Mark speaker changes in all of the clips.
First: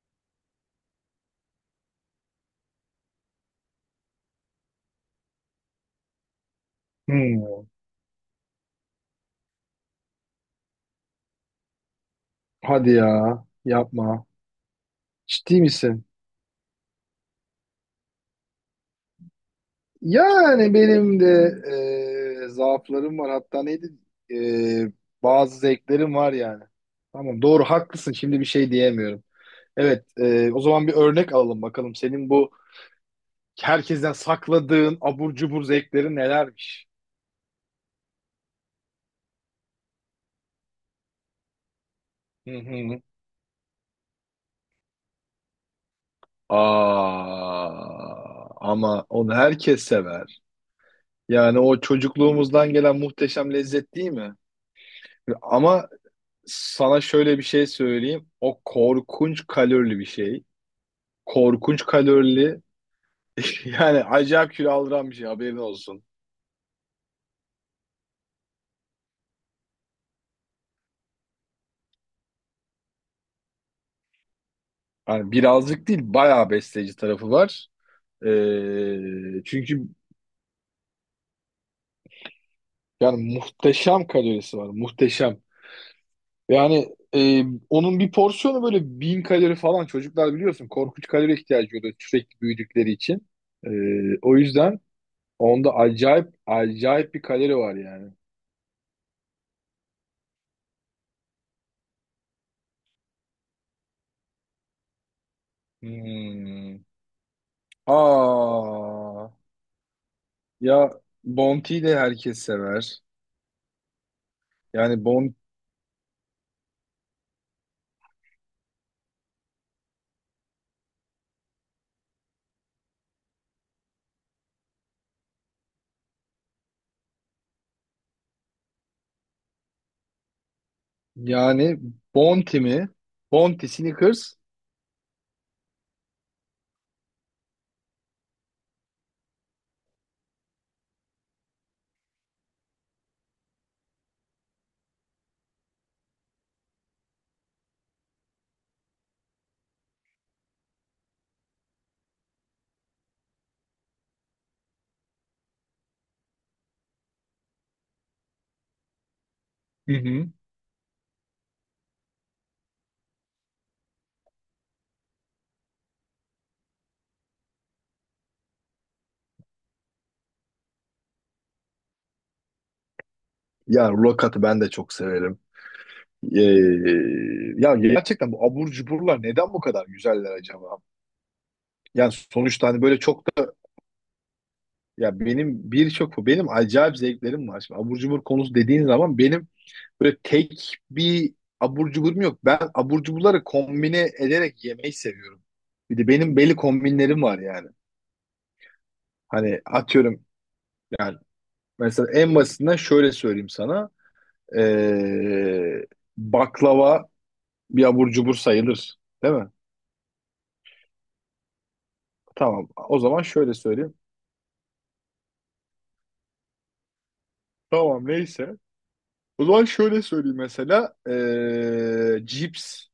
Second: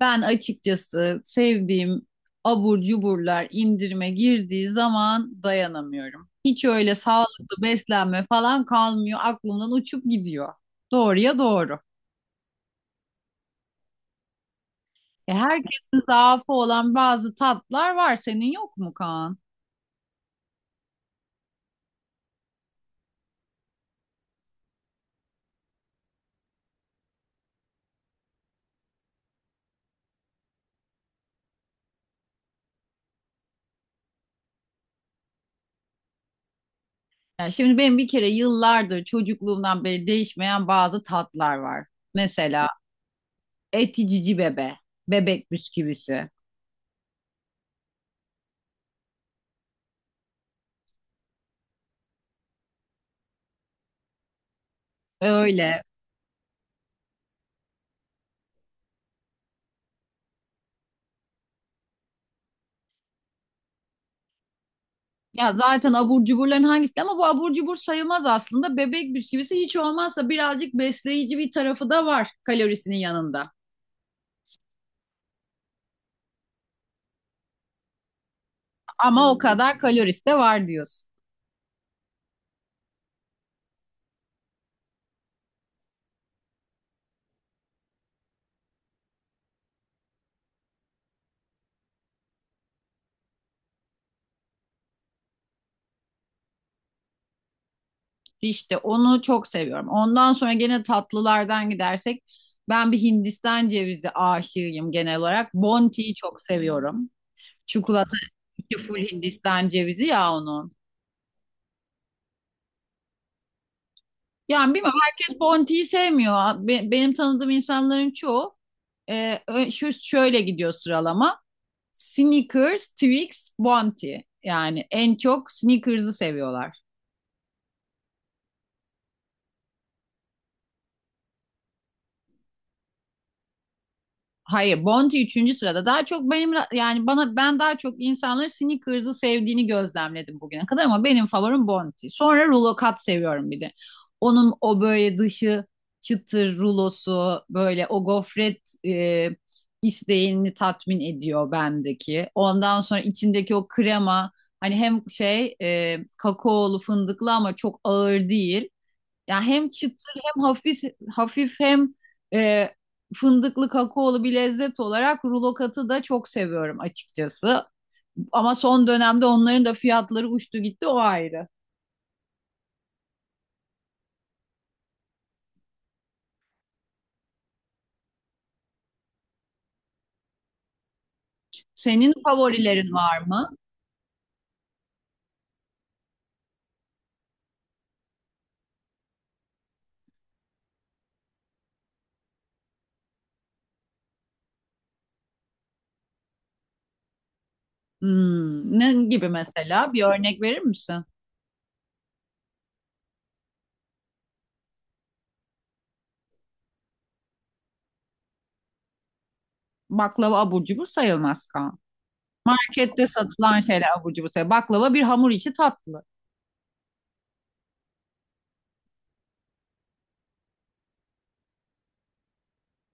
Speaker 1: Ben açıkçası sevdiğim abur cuburlar indirime girdiği zaman dayanamıyorum. Hiç öyle sağlıklı
Speaker 2: Hmm,
Speaker 1: beslenme falan kalmıyor. Aklımdan uçup gidiyor. Doğruya doğru.
Speaker 2: hadi ya, yapma.
Speaker 1: E,
Speaker 2: Ciddi
Speaker 1: herkesin
Speaker 2: misin?
Speaker 1: zaafı olan bazı tatlar var. Senin yok mu, Kaan?
Speaker 2: Yani benim de zaaflarım var. Hatta neydi? E, bazı zevklerim var yani. Tamam, doğru, haklısın. Şimdi bir şey diyemiyorum. Evet, o zaman bir örnek alalım bakalım. Senin bu herkesten sakladığın abur cubur zevkleri nelermiş?
Speaker 1: Yani şimdi benim bir kere yıllardır çocukluğumdan beri değişmeyen bazı tatlar var.
Speaker 2: Hı
Speaker 1: Mesela
Speaker 2: hı.
Speaker 1: eti cici bebe, bebek bisküvisi.
Speaker 2: Aa, ama onu herkes sever. Yani o çocukluğumuzdan gelen muhteşem lezzet, değil mi?
Speaker 1: Öyle.
Speaker 2: Ama Sana şöyle bir şey söyleyeyim. O korkunç kalorili bir şey. Korkunç kalorili. Yani acayip kilo aldıran bir şey,
Speaker 1: Ya
Speaker 2: haberin
Speaker 1: zaten
Speaker 2: olsun.
Speaker 1: abur cuburların hangisi ama bu abur cubur sayılmaz aslında. Bebek bisküvisi hiç olmazsa birazcık besleyici bir tarafı da var kalorisinin yanında.
Speaker 2: Yani birazcık değil, bayağı besleyici tarafı var.
Speaker 1: Ama o
Speaker 2: Ee,
Speaker 1: kadar
Speaker 2: çünkü
Speaker 1: kalorisi de var diyorsun.
Speaker 2: yani muhteşem kalorisi var. Muhteşem. Yani, onun bir porsiyonu böyle bin kalori falan. Çocuklar, biliyorsun, korkunç kalori ihtiyacı oluyor sürekli büyüdükleri için. Ee, o yüzden onda acayip acayip bir kalori var yani.
Speaker 1: İşte onu çok seviyorum. Ondan sonra gene tatlılardan gidersek ben bir Hindistan cevizi aşığıyım genel olarak. Bounty'yi çok
Speaker 2: Hmm.
Speaker 1: seviyorum. Çikolata içi full
Speaker 2: Aa,
Speaker 1: Hindistan cevizi ya onun.
Speaker 2: ya Bounty'yi de herkes sever.
Speaker 1: Yani bilmiyorum,
Speaker 2: Yani Bon
Speaker 1: herkes Bounty'yi sevmiyor. Benim tanıdığım insanların çoğu şu şöyle gidiyor sıralama. Snickers, Twix, Bounty. Yani en çok Snickers'ı seviyorlar.
Speaker 2: yani Bounty mi? Bounty Snickers.
Speaker 1: Hayır, Bounty üçüncü sırada. Daha çok benim yani bana ben daha çok insanların Snickers'ı sevdiğini gözlemledim bugüne kadar, ama benim favorim Bounty. Sonra rulo kat seviyorum bir de. Onun o böyle dışı çıtır rulosu, böyle o gofret isteğini tatmin ediyor bendeki. Ondan sonra içindeki o krema, hani hem şey kakaolu fındıklı ama çok ağır değil. Yani hem
Speaker 2: Hı
Speaker 1: çıtır
Speaker 2: hı.
Speaker 1: hem hafif hafif hem e, fındıklı kakaolu bir lezzet olarak rulo katı da çok seviyorum açıkçası. Ama son dönemde onların da fiyatları uçtu gitti, o ayrı.
Speaker 2: Ya Rokat'ı ben de çok severim. Ee, ya gerçekten bu abur cuburlar neden bu kadar güzeller acaba? Yani
Speaker 1: Senin
Speaker 2: sonuçta, hani
Speaker 1: favorilerin
Speaker 2: böyle
Speaker 1: var
Speaker 2: çok da,
Speaker 1: mı?
Speaker 2: ya benim birçok benim acayip zevklerim var. Şimdi abur cubur konusu dediğin zaman benim böyle tek bir abur cuburum yok. Ben abur cuburları kombine ederek yemeyi seviyorum. Bir de benim belli kombinlerim var yani.
Speaker 1: Ne gibi
Speaker 2: Hani
Speaker 1: mesela? Bir
Speaker 2: atıyorum,
Speaker 1: örnek verir misin?
Speaker 2: yani mesela en basitinden şöyle söyleyeyim sana. Ee, baklava bir abur cubur sayılır. Değil mi?
Speaker 1: Baklava abur cubur sayılmaz, kan.
Speaker 2: Tamam. O
Speaker 1: Markette
Speaker 2: zaman şöyle
Speaker 1: satılan şeyler
Speaker 2: söyleyeyim.
Speaker 1: abur cubur sayılmaz. Baklava bir hamur içi tatlı.
Speaker 2: Tamam, neyse. O zaman şöyle söyleyeyim mesela. Cips.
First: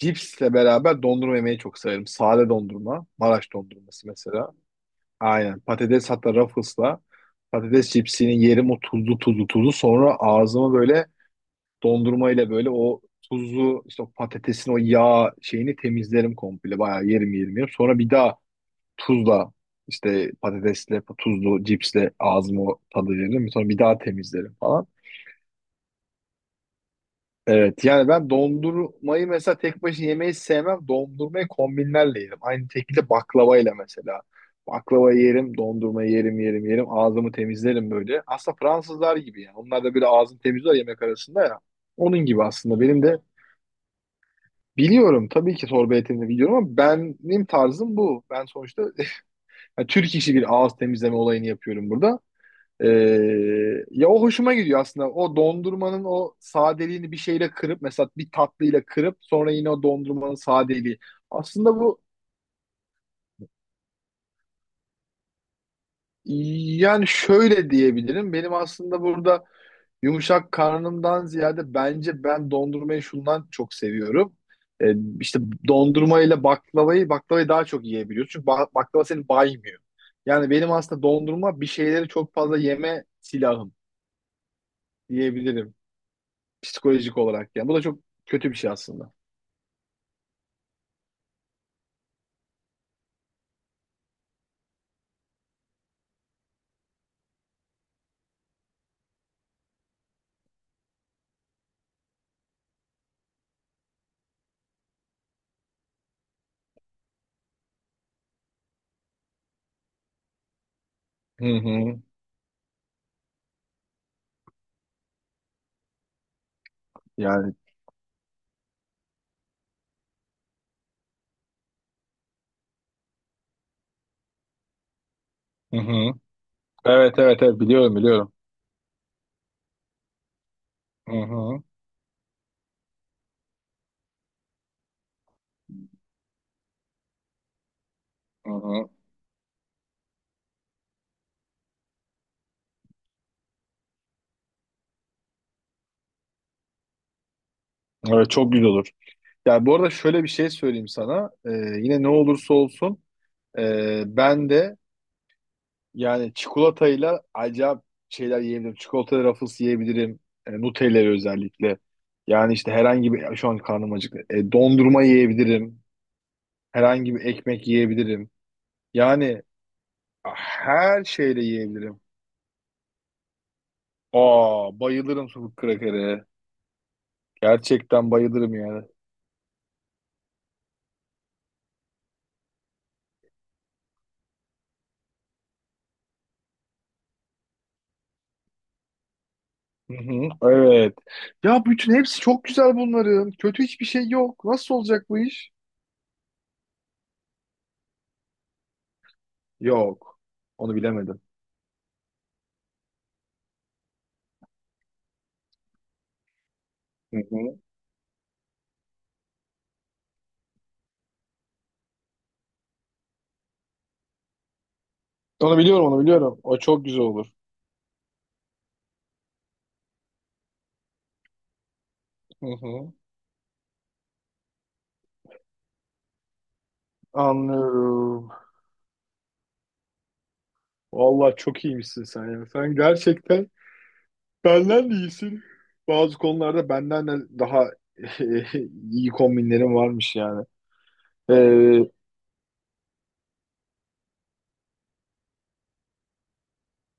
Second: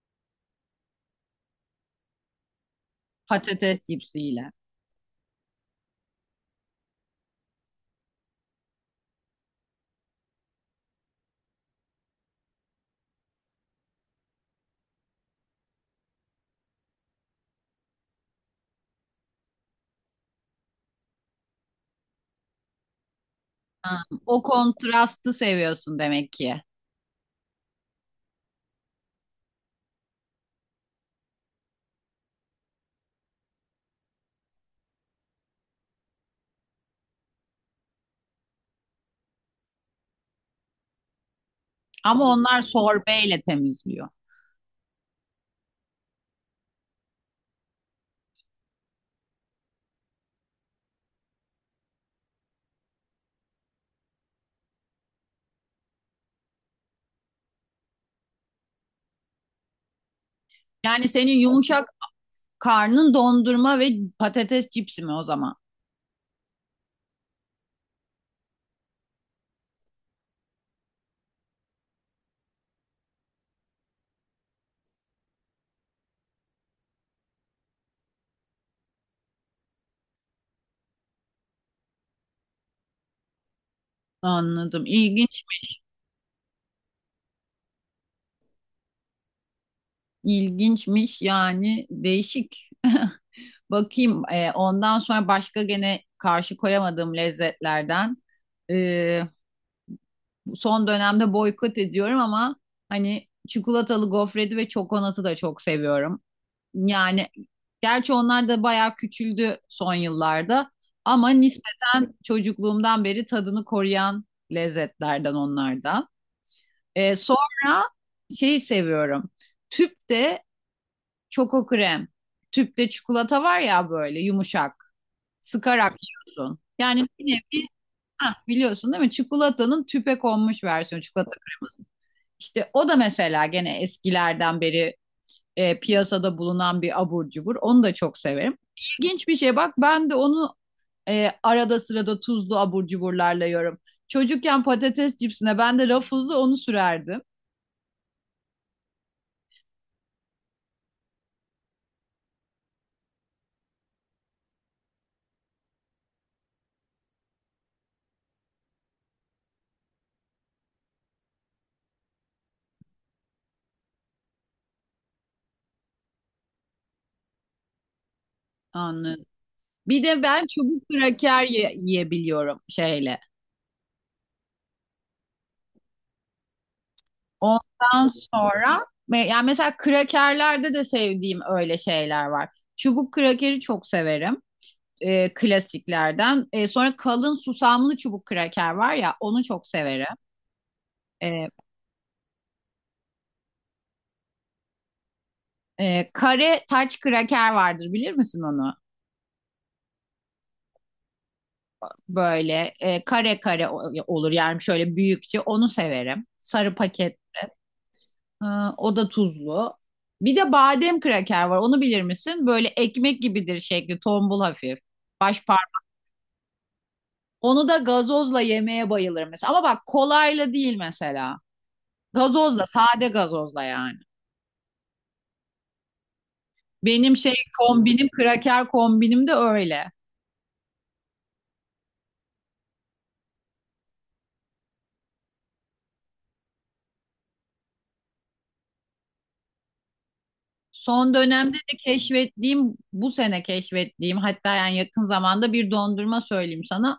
Speaker 2: Cipsle beraber dondurma yemeyi çok severim. Sade dondurma. Maraş
Speaker 1: Patates
Speaker 2: dondurması
Speaker 1: cipsiyle.
Speaker 2: mesela. Aynen. Patates, hatta Ruffles'la patates cipsini yerim, o tuzlu tuzlu tuzlu, sonra ağzımı böyle dondurmayla, böyle o tuzlu işte o patatesin o yağ şeyini temizlerim komple, bayağı yerim yerim yerim. Sonra bir daha tuzla işte, patatesle tuzlu cipsle ağzımı tadı veririm. Sonra bir daha
Speaker 1: Ha, o
Speaker 2: temizlerim falan.
Speaker 1: kontrastı seviyorsun demek ki.
Speaker 2: Evet, yani ben dondurmayı mesela tek başına yemeyi sevmem. Dondurmayı kombinlerle yerim. Aynı şekilde baklavayla mesela. Baklava yerim, dondurma yerim, yerim, yerim. Ağzımı temizlerim böyle. Aslında Fransızlar gibi yani. Onlar da böyle ağzını temizler yemek arasında ya. Onun
Speaker 1: Ama
Speaker 2: gibi
Speaker 1: onlar
Speaker 2: aslında benim de
Speaker 1: sorbeyle temizliyor.
Speaker 2: biliyorum. Tabii ki torba etimini biliyorum ama benim tarzım bu. Ben sonuçta, yani, Türk işi bir ağız temizleme olayını yapıyorum burada. Ee, ya o hoşuma gidiyor aslında. O dondurmanın o sadeliğini bir şeyle kırıp, mesela bir tatlıyla kırıp sonra yine o dondurmanın sadeliği.
Speaker 1: Yani senin
Speaker 2: Aslında
Speaker 1: yumuşak
Speaker 2: bu,
Speaker 1: karnın dondurma ve patates cipsi mi o zaman?
Speaker 2: yani şöyle diyebilirim. Benim aslında burada yumuşak karnımdan ziyade, bence ben dondurmayı şundan çok seviyorum. Ee, işte dondurma ile baklavayı daha çok yiyebiliyorsun. Çünkü baklava seni baymıyor. Yani benim aslında dondurma, bir şeyleri çok fazla yeme silahım
Speaker 1: Anladım. İlginç.
Speaker 2: diyebilirim. Psikolojik olarak yani. Bu da çok kötü bir şey aslında.
Speaker 1: İlginçmiş yani, değişik. Bakayım, ondan sonra başka gene karşı koyamadığım lezzetlerden. E, Son dönemde boykot ediyorum ama hani çikolatalı gofreti ve çokonatı da çok seviyorum. Yani gerçi onlar da bayağı küçüldü son yıllarda, ama
Speaker 2: Hı hı.
Speaker 1: nispeten çocukluğumdan beri tadını koruyan lezzetlerden onlar da.
Speaker 2: Yani,
Speaker 1: Sonra şeyi seviyorum. Tüp de Çoko krem. Tüpte çikolata var ya, böyle yumuşak.
Speaker 2: hı
Speaker 1: Sıkarak
Speaker 2: hı.
Speaker 1: yiyorsun. Yani
Speaker 2: Evet,
Speaker 1: bir
Speaker 2: evet, evet,
Speaker 1: nevi,
Speaker 2: biliyorum, biliyorum.
Speaker 1: hah, biliyorsun değil mi? Çikolatanın tüpe konmuş versiyonu,
Speaker 2: Hı
Speaker 1: çikolata
Speaker 2: hı.
Speaker 1: kreması. İşte o da mesela gene eskilerden beri piyasada bulunan bir abur cubur. Onu da çok
Speaker 2: Hı
Speaker 1: severim.
Speaker 2: hı.
Speaker 1: İlginç bir şey, bak ben de onu arada sırada tuzlu abur cuburlarla yiyorum. Çocukken patates cipsine ben de rafızı onu sürerdim.
Speaker 2: Evet, çok güzel olur. Ya bu arada şöyle bir şey söyleyeyim sana. Yine ne olursa olsun, ben de yani çikolatayla acayip şeyler yiyebilirim. Çikolata rafles yiyebilirim. Nutella'yı özellikle. Yani işte herhangi bir, şu an karnım acıktı. Dondurma yiyebilirim. Herhangi bir ekmek yiyebilirim.
Speaker 1: Anladım.
Speaker 2: Yani
Speaker 1: Bir de ben çubuk
Speaker 2: her
Speaker 1: kraker
Speaker 2: şeyle yiyebilirim.
Speaker 1: yiyebiliyorum şeyle.
Speaker 2: Aa, bayılırım sucuk krakere.
Speaker 1: Ondan
Speaker 2: Gerçekten bayılırım yani.
Speaker 1: sonra yani mesela krakerlerde de sevdiğim öyle şeyler var. Çubuk krakeri çok severim, klasiklerden. Sonra kalın susamlı çubuk kraker var ya, onu çok
Speaker 2: Hı
Speaker 1: severim.
Speaker 2: hı, evet.
Speaker 1: E,
Speaker 2: Ya bütün hepsi çok güzel bunların. Kötü hiçbir şey yok. Nasıl olacak bu iş?
Speaker 1: Kare taç kraker vardır, bilir misin onu?
Speaker 2: Yok. Onu bilemedim.
Speaker 1: Böyle kare kare olur yani, şöyle büyükçe, onu severim. Sarı paket,
Speaker 2: Hı hı.
Speaker 1: e, o da tuzlu. Bir de badem kraker var, onu bilir misin? Böyle ekmek gibidir, şekli tombul hafif. Baş
Speaker 2: Onu biliyorum, onu biliyorum. O çok güzel olur.
Speaker 1: Onu da gazozla yemeye bayılırım mesela. Ama bak, kolayla değil mesela.
Speaker 2: Hı
Speaker 1: Gazozla,
Speaker 2: hı.
Speaker 1: sade gazozla yani. Benim şey kombinim,
Speaker 2: Anlıyorum.
Speaker 1: kraker kombinim de öyle.
Speaker 2: Vallahi çok iyiymişsin sen ya. Sen gerçekten benden de iyisin. Bazı konularda benden de daha iyi kombinlerin varmış yani.
Speaker 1: Son dönemde de
Speaker 2: Ee,
Speaker 1: keşfettiğim, bu sene keşfettiğim hatta, yani yakın zamanda bir dondurma söyleyeyim sana.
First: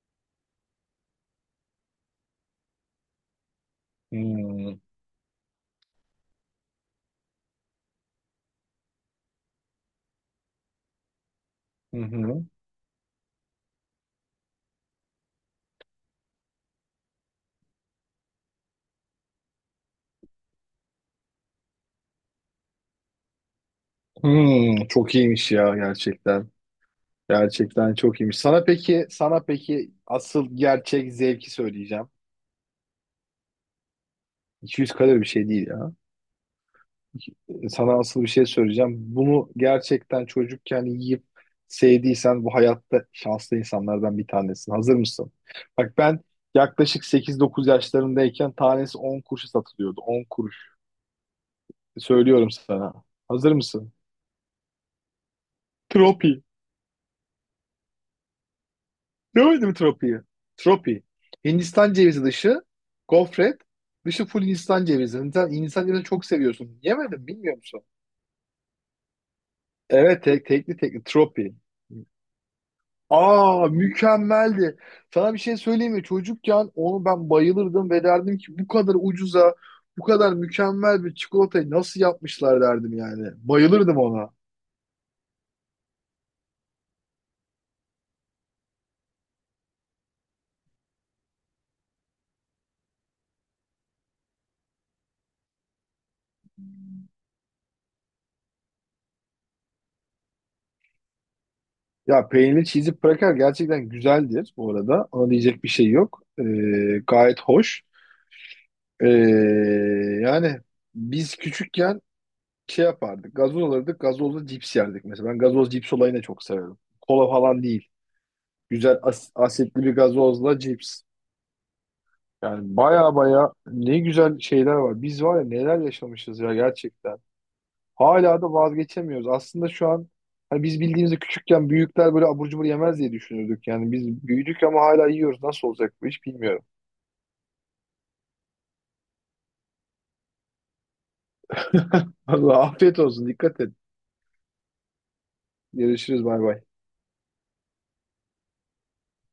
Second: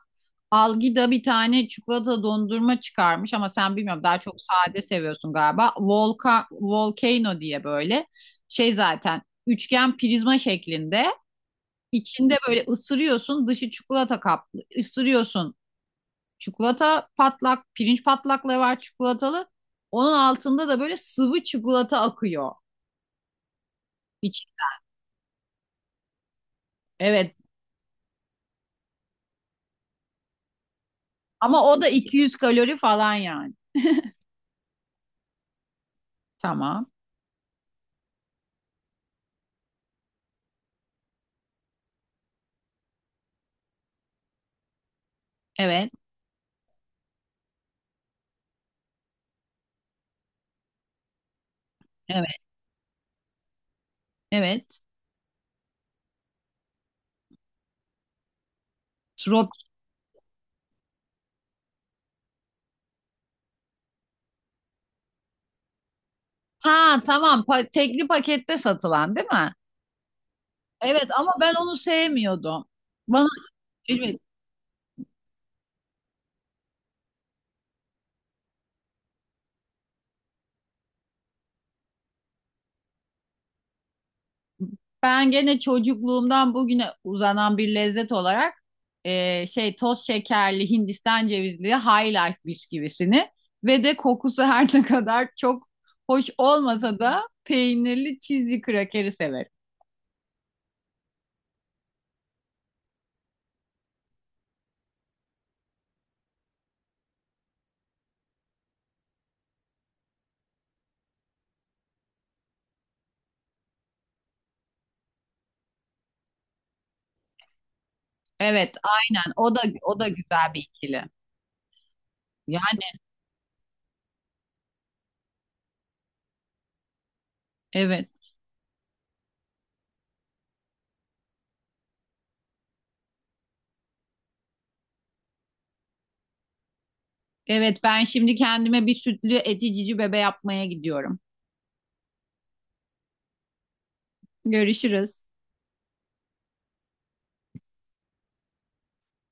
Speaker 1: Algida bir tane çikolata dondurma çıkarmış, ama sen bilmiyorum, daha çok
Speaker 2: hmm,
Speaker 1: sade seviyorsun galiba. Volka, Volcano diye, böyle şey zaten, üçgen prizma şeklinde.
Speaker 2: hı
Speaker 1: İçinde
Speaker 2: hı.
Speaker 1: böyle ısırıyorsun, dışı çikolata kaplı. Isırıyorsun. Çikolata patlak, pirinç patlakları var çikolatalı. Onun altında da böyle sıvı çikolata akıyor. İç,
Speaker 2: Çok iyiymiş ya gerçekten.
Speaker 1: evet.
Speaker 2: Gerçekten çok iyiymiş. Sana peki, asıl gerçek zevki
Speaker 1: Ama o da
Speaker 2: söyleyeceğim.
Speaker 1: 200 kalori falan yani.
Speaker 2: 200 kalori bir şey değil ya.
Speaker 1: Tamam.
Speaker 2: Sana asıl bir şey söyleyeceğim. Bunu gerçekten çocukken yiyip sevdiysen bu hayatta şanslı insanlardan bir tanesin. Hazır mısın?
Speaker 1: Evet.
Speaker 2: Bak ben yaklaşık 8-9 yaşlarındayken tanesi 10 kuruşa satılıyordu. 10 kuruş.
Speaker 1: Evet.
Speaker 2: Söylüyorum sana. Hazır mısın?
Speaker 1: Evet.
Speaker 2: Tropi.
Speaker 1: Trop.
Speaker 2: Gördüm Tropi'yi. Tropi. Hindistan cevizi dışı, gofret, dışı full Hindistan cevizi. Hindistan cevizini çok seviyorsun.
Speaker 1: Ha,
Speaker 2: Yemedim,
Speaker 1: tamam.
Speaker 2: bilmiyor musun?
Speaker 1: Tekli pakette satılan değil mi?
Speaker 2: Evet, tekli
Speaker 1: Evet, ama ben
Speaker 2: Tropi.
Speaker 1: onu sevmiyordum. Bana
Speaker 2: Aa, mükemmeldi. Sana bir şey söyleyeyim mi? Çocukken onu ben bayılırdım ve derdim ki bu kadar ucuza, bu kadar mükemmel bir çikolatayı nasıl yapmışlar derdim yani. Bayılırdım ona.
Speaker 1: Ben gene çocukluğumdan bugüne uzanan bir lezzet olarak şey toz şekerli Hindistan cevizli High Life bisküvisini ve de kokusu her ne kadar çok hoş olmasa da peynirli cheesy krakeri severim.
Speaker 2: Ya peynirli cheesy cracker gerçekten güzeldir bu arada. Ona diyecek bir şey yok. Gayet hoş. Ee, yani biz küçükken şey yapardık. Gazoz alırdık. Gazozla cips yerdik mesela. Ben gazoz cips olayını çok severim. Kola falan değil.
Speaker 1: Evet,
Speaker 2: Güzel as-
Speaker 1: aynen. O da
Speaker 2: asitli bir
Speaker 1: o da güzel bir
Speaker 2: gazozla cips.
Speaker 1: ikili.
Speaker 2: Yani
Speaker 1: Yani,
Speaker 2: baya baya ne güzel şeyler var. Biz var ya, neler yaşamışız ya gerçekten.
Speaker 1: evet.
Speaker 2: Hala da vazgeçemiyoruz. Aslında şu an hani biz bildiğimizde küçükken büyükler böyle abur cubur yemez diye düşünürdük. Yani biz büyüdük ama hala yiyoruz. Nasıl olacak bu iş bilmiyorum.
Speaker 1: Evet, ben şimdi kendime bir sütlü eti cici bebe yapmaya gidiyorum.
Speaker 2: Allah afiyet olsun. Dikkat et.
Speaker 1: Görüşürüz.
Speaker 2: Görüşürüz. Bay bay.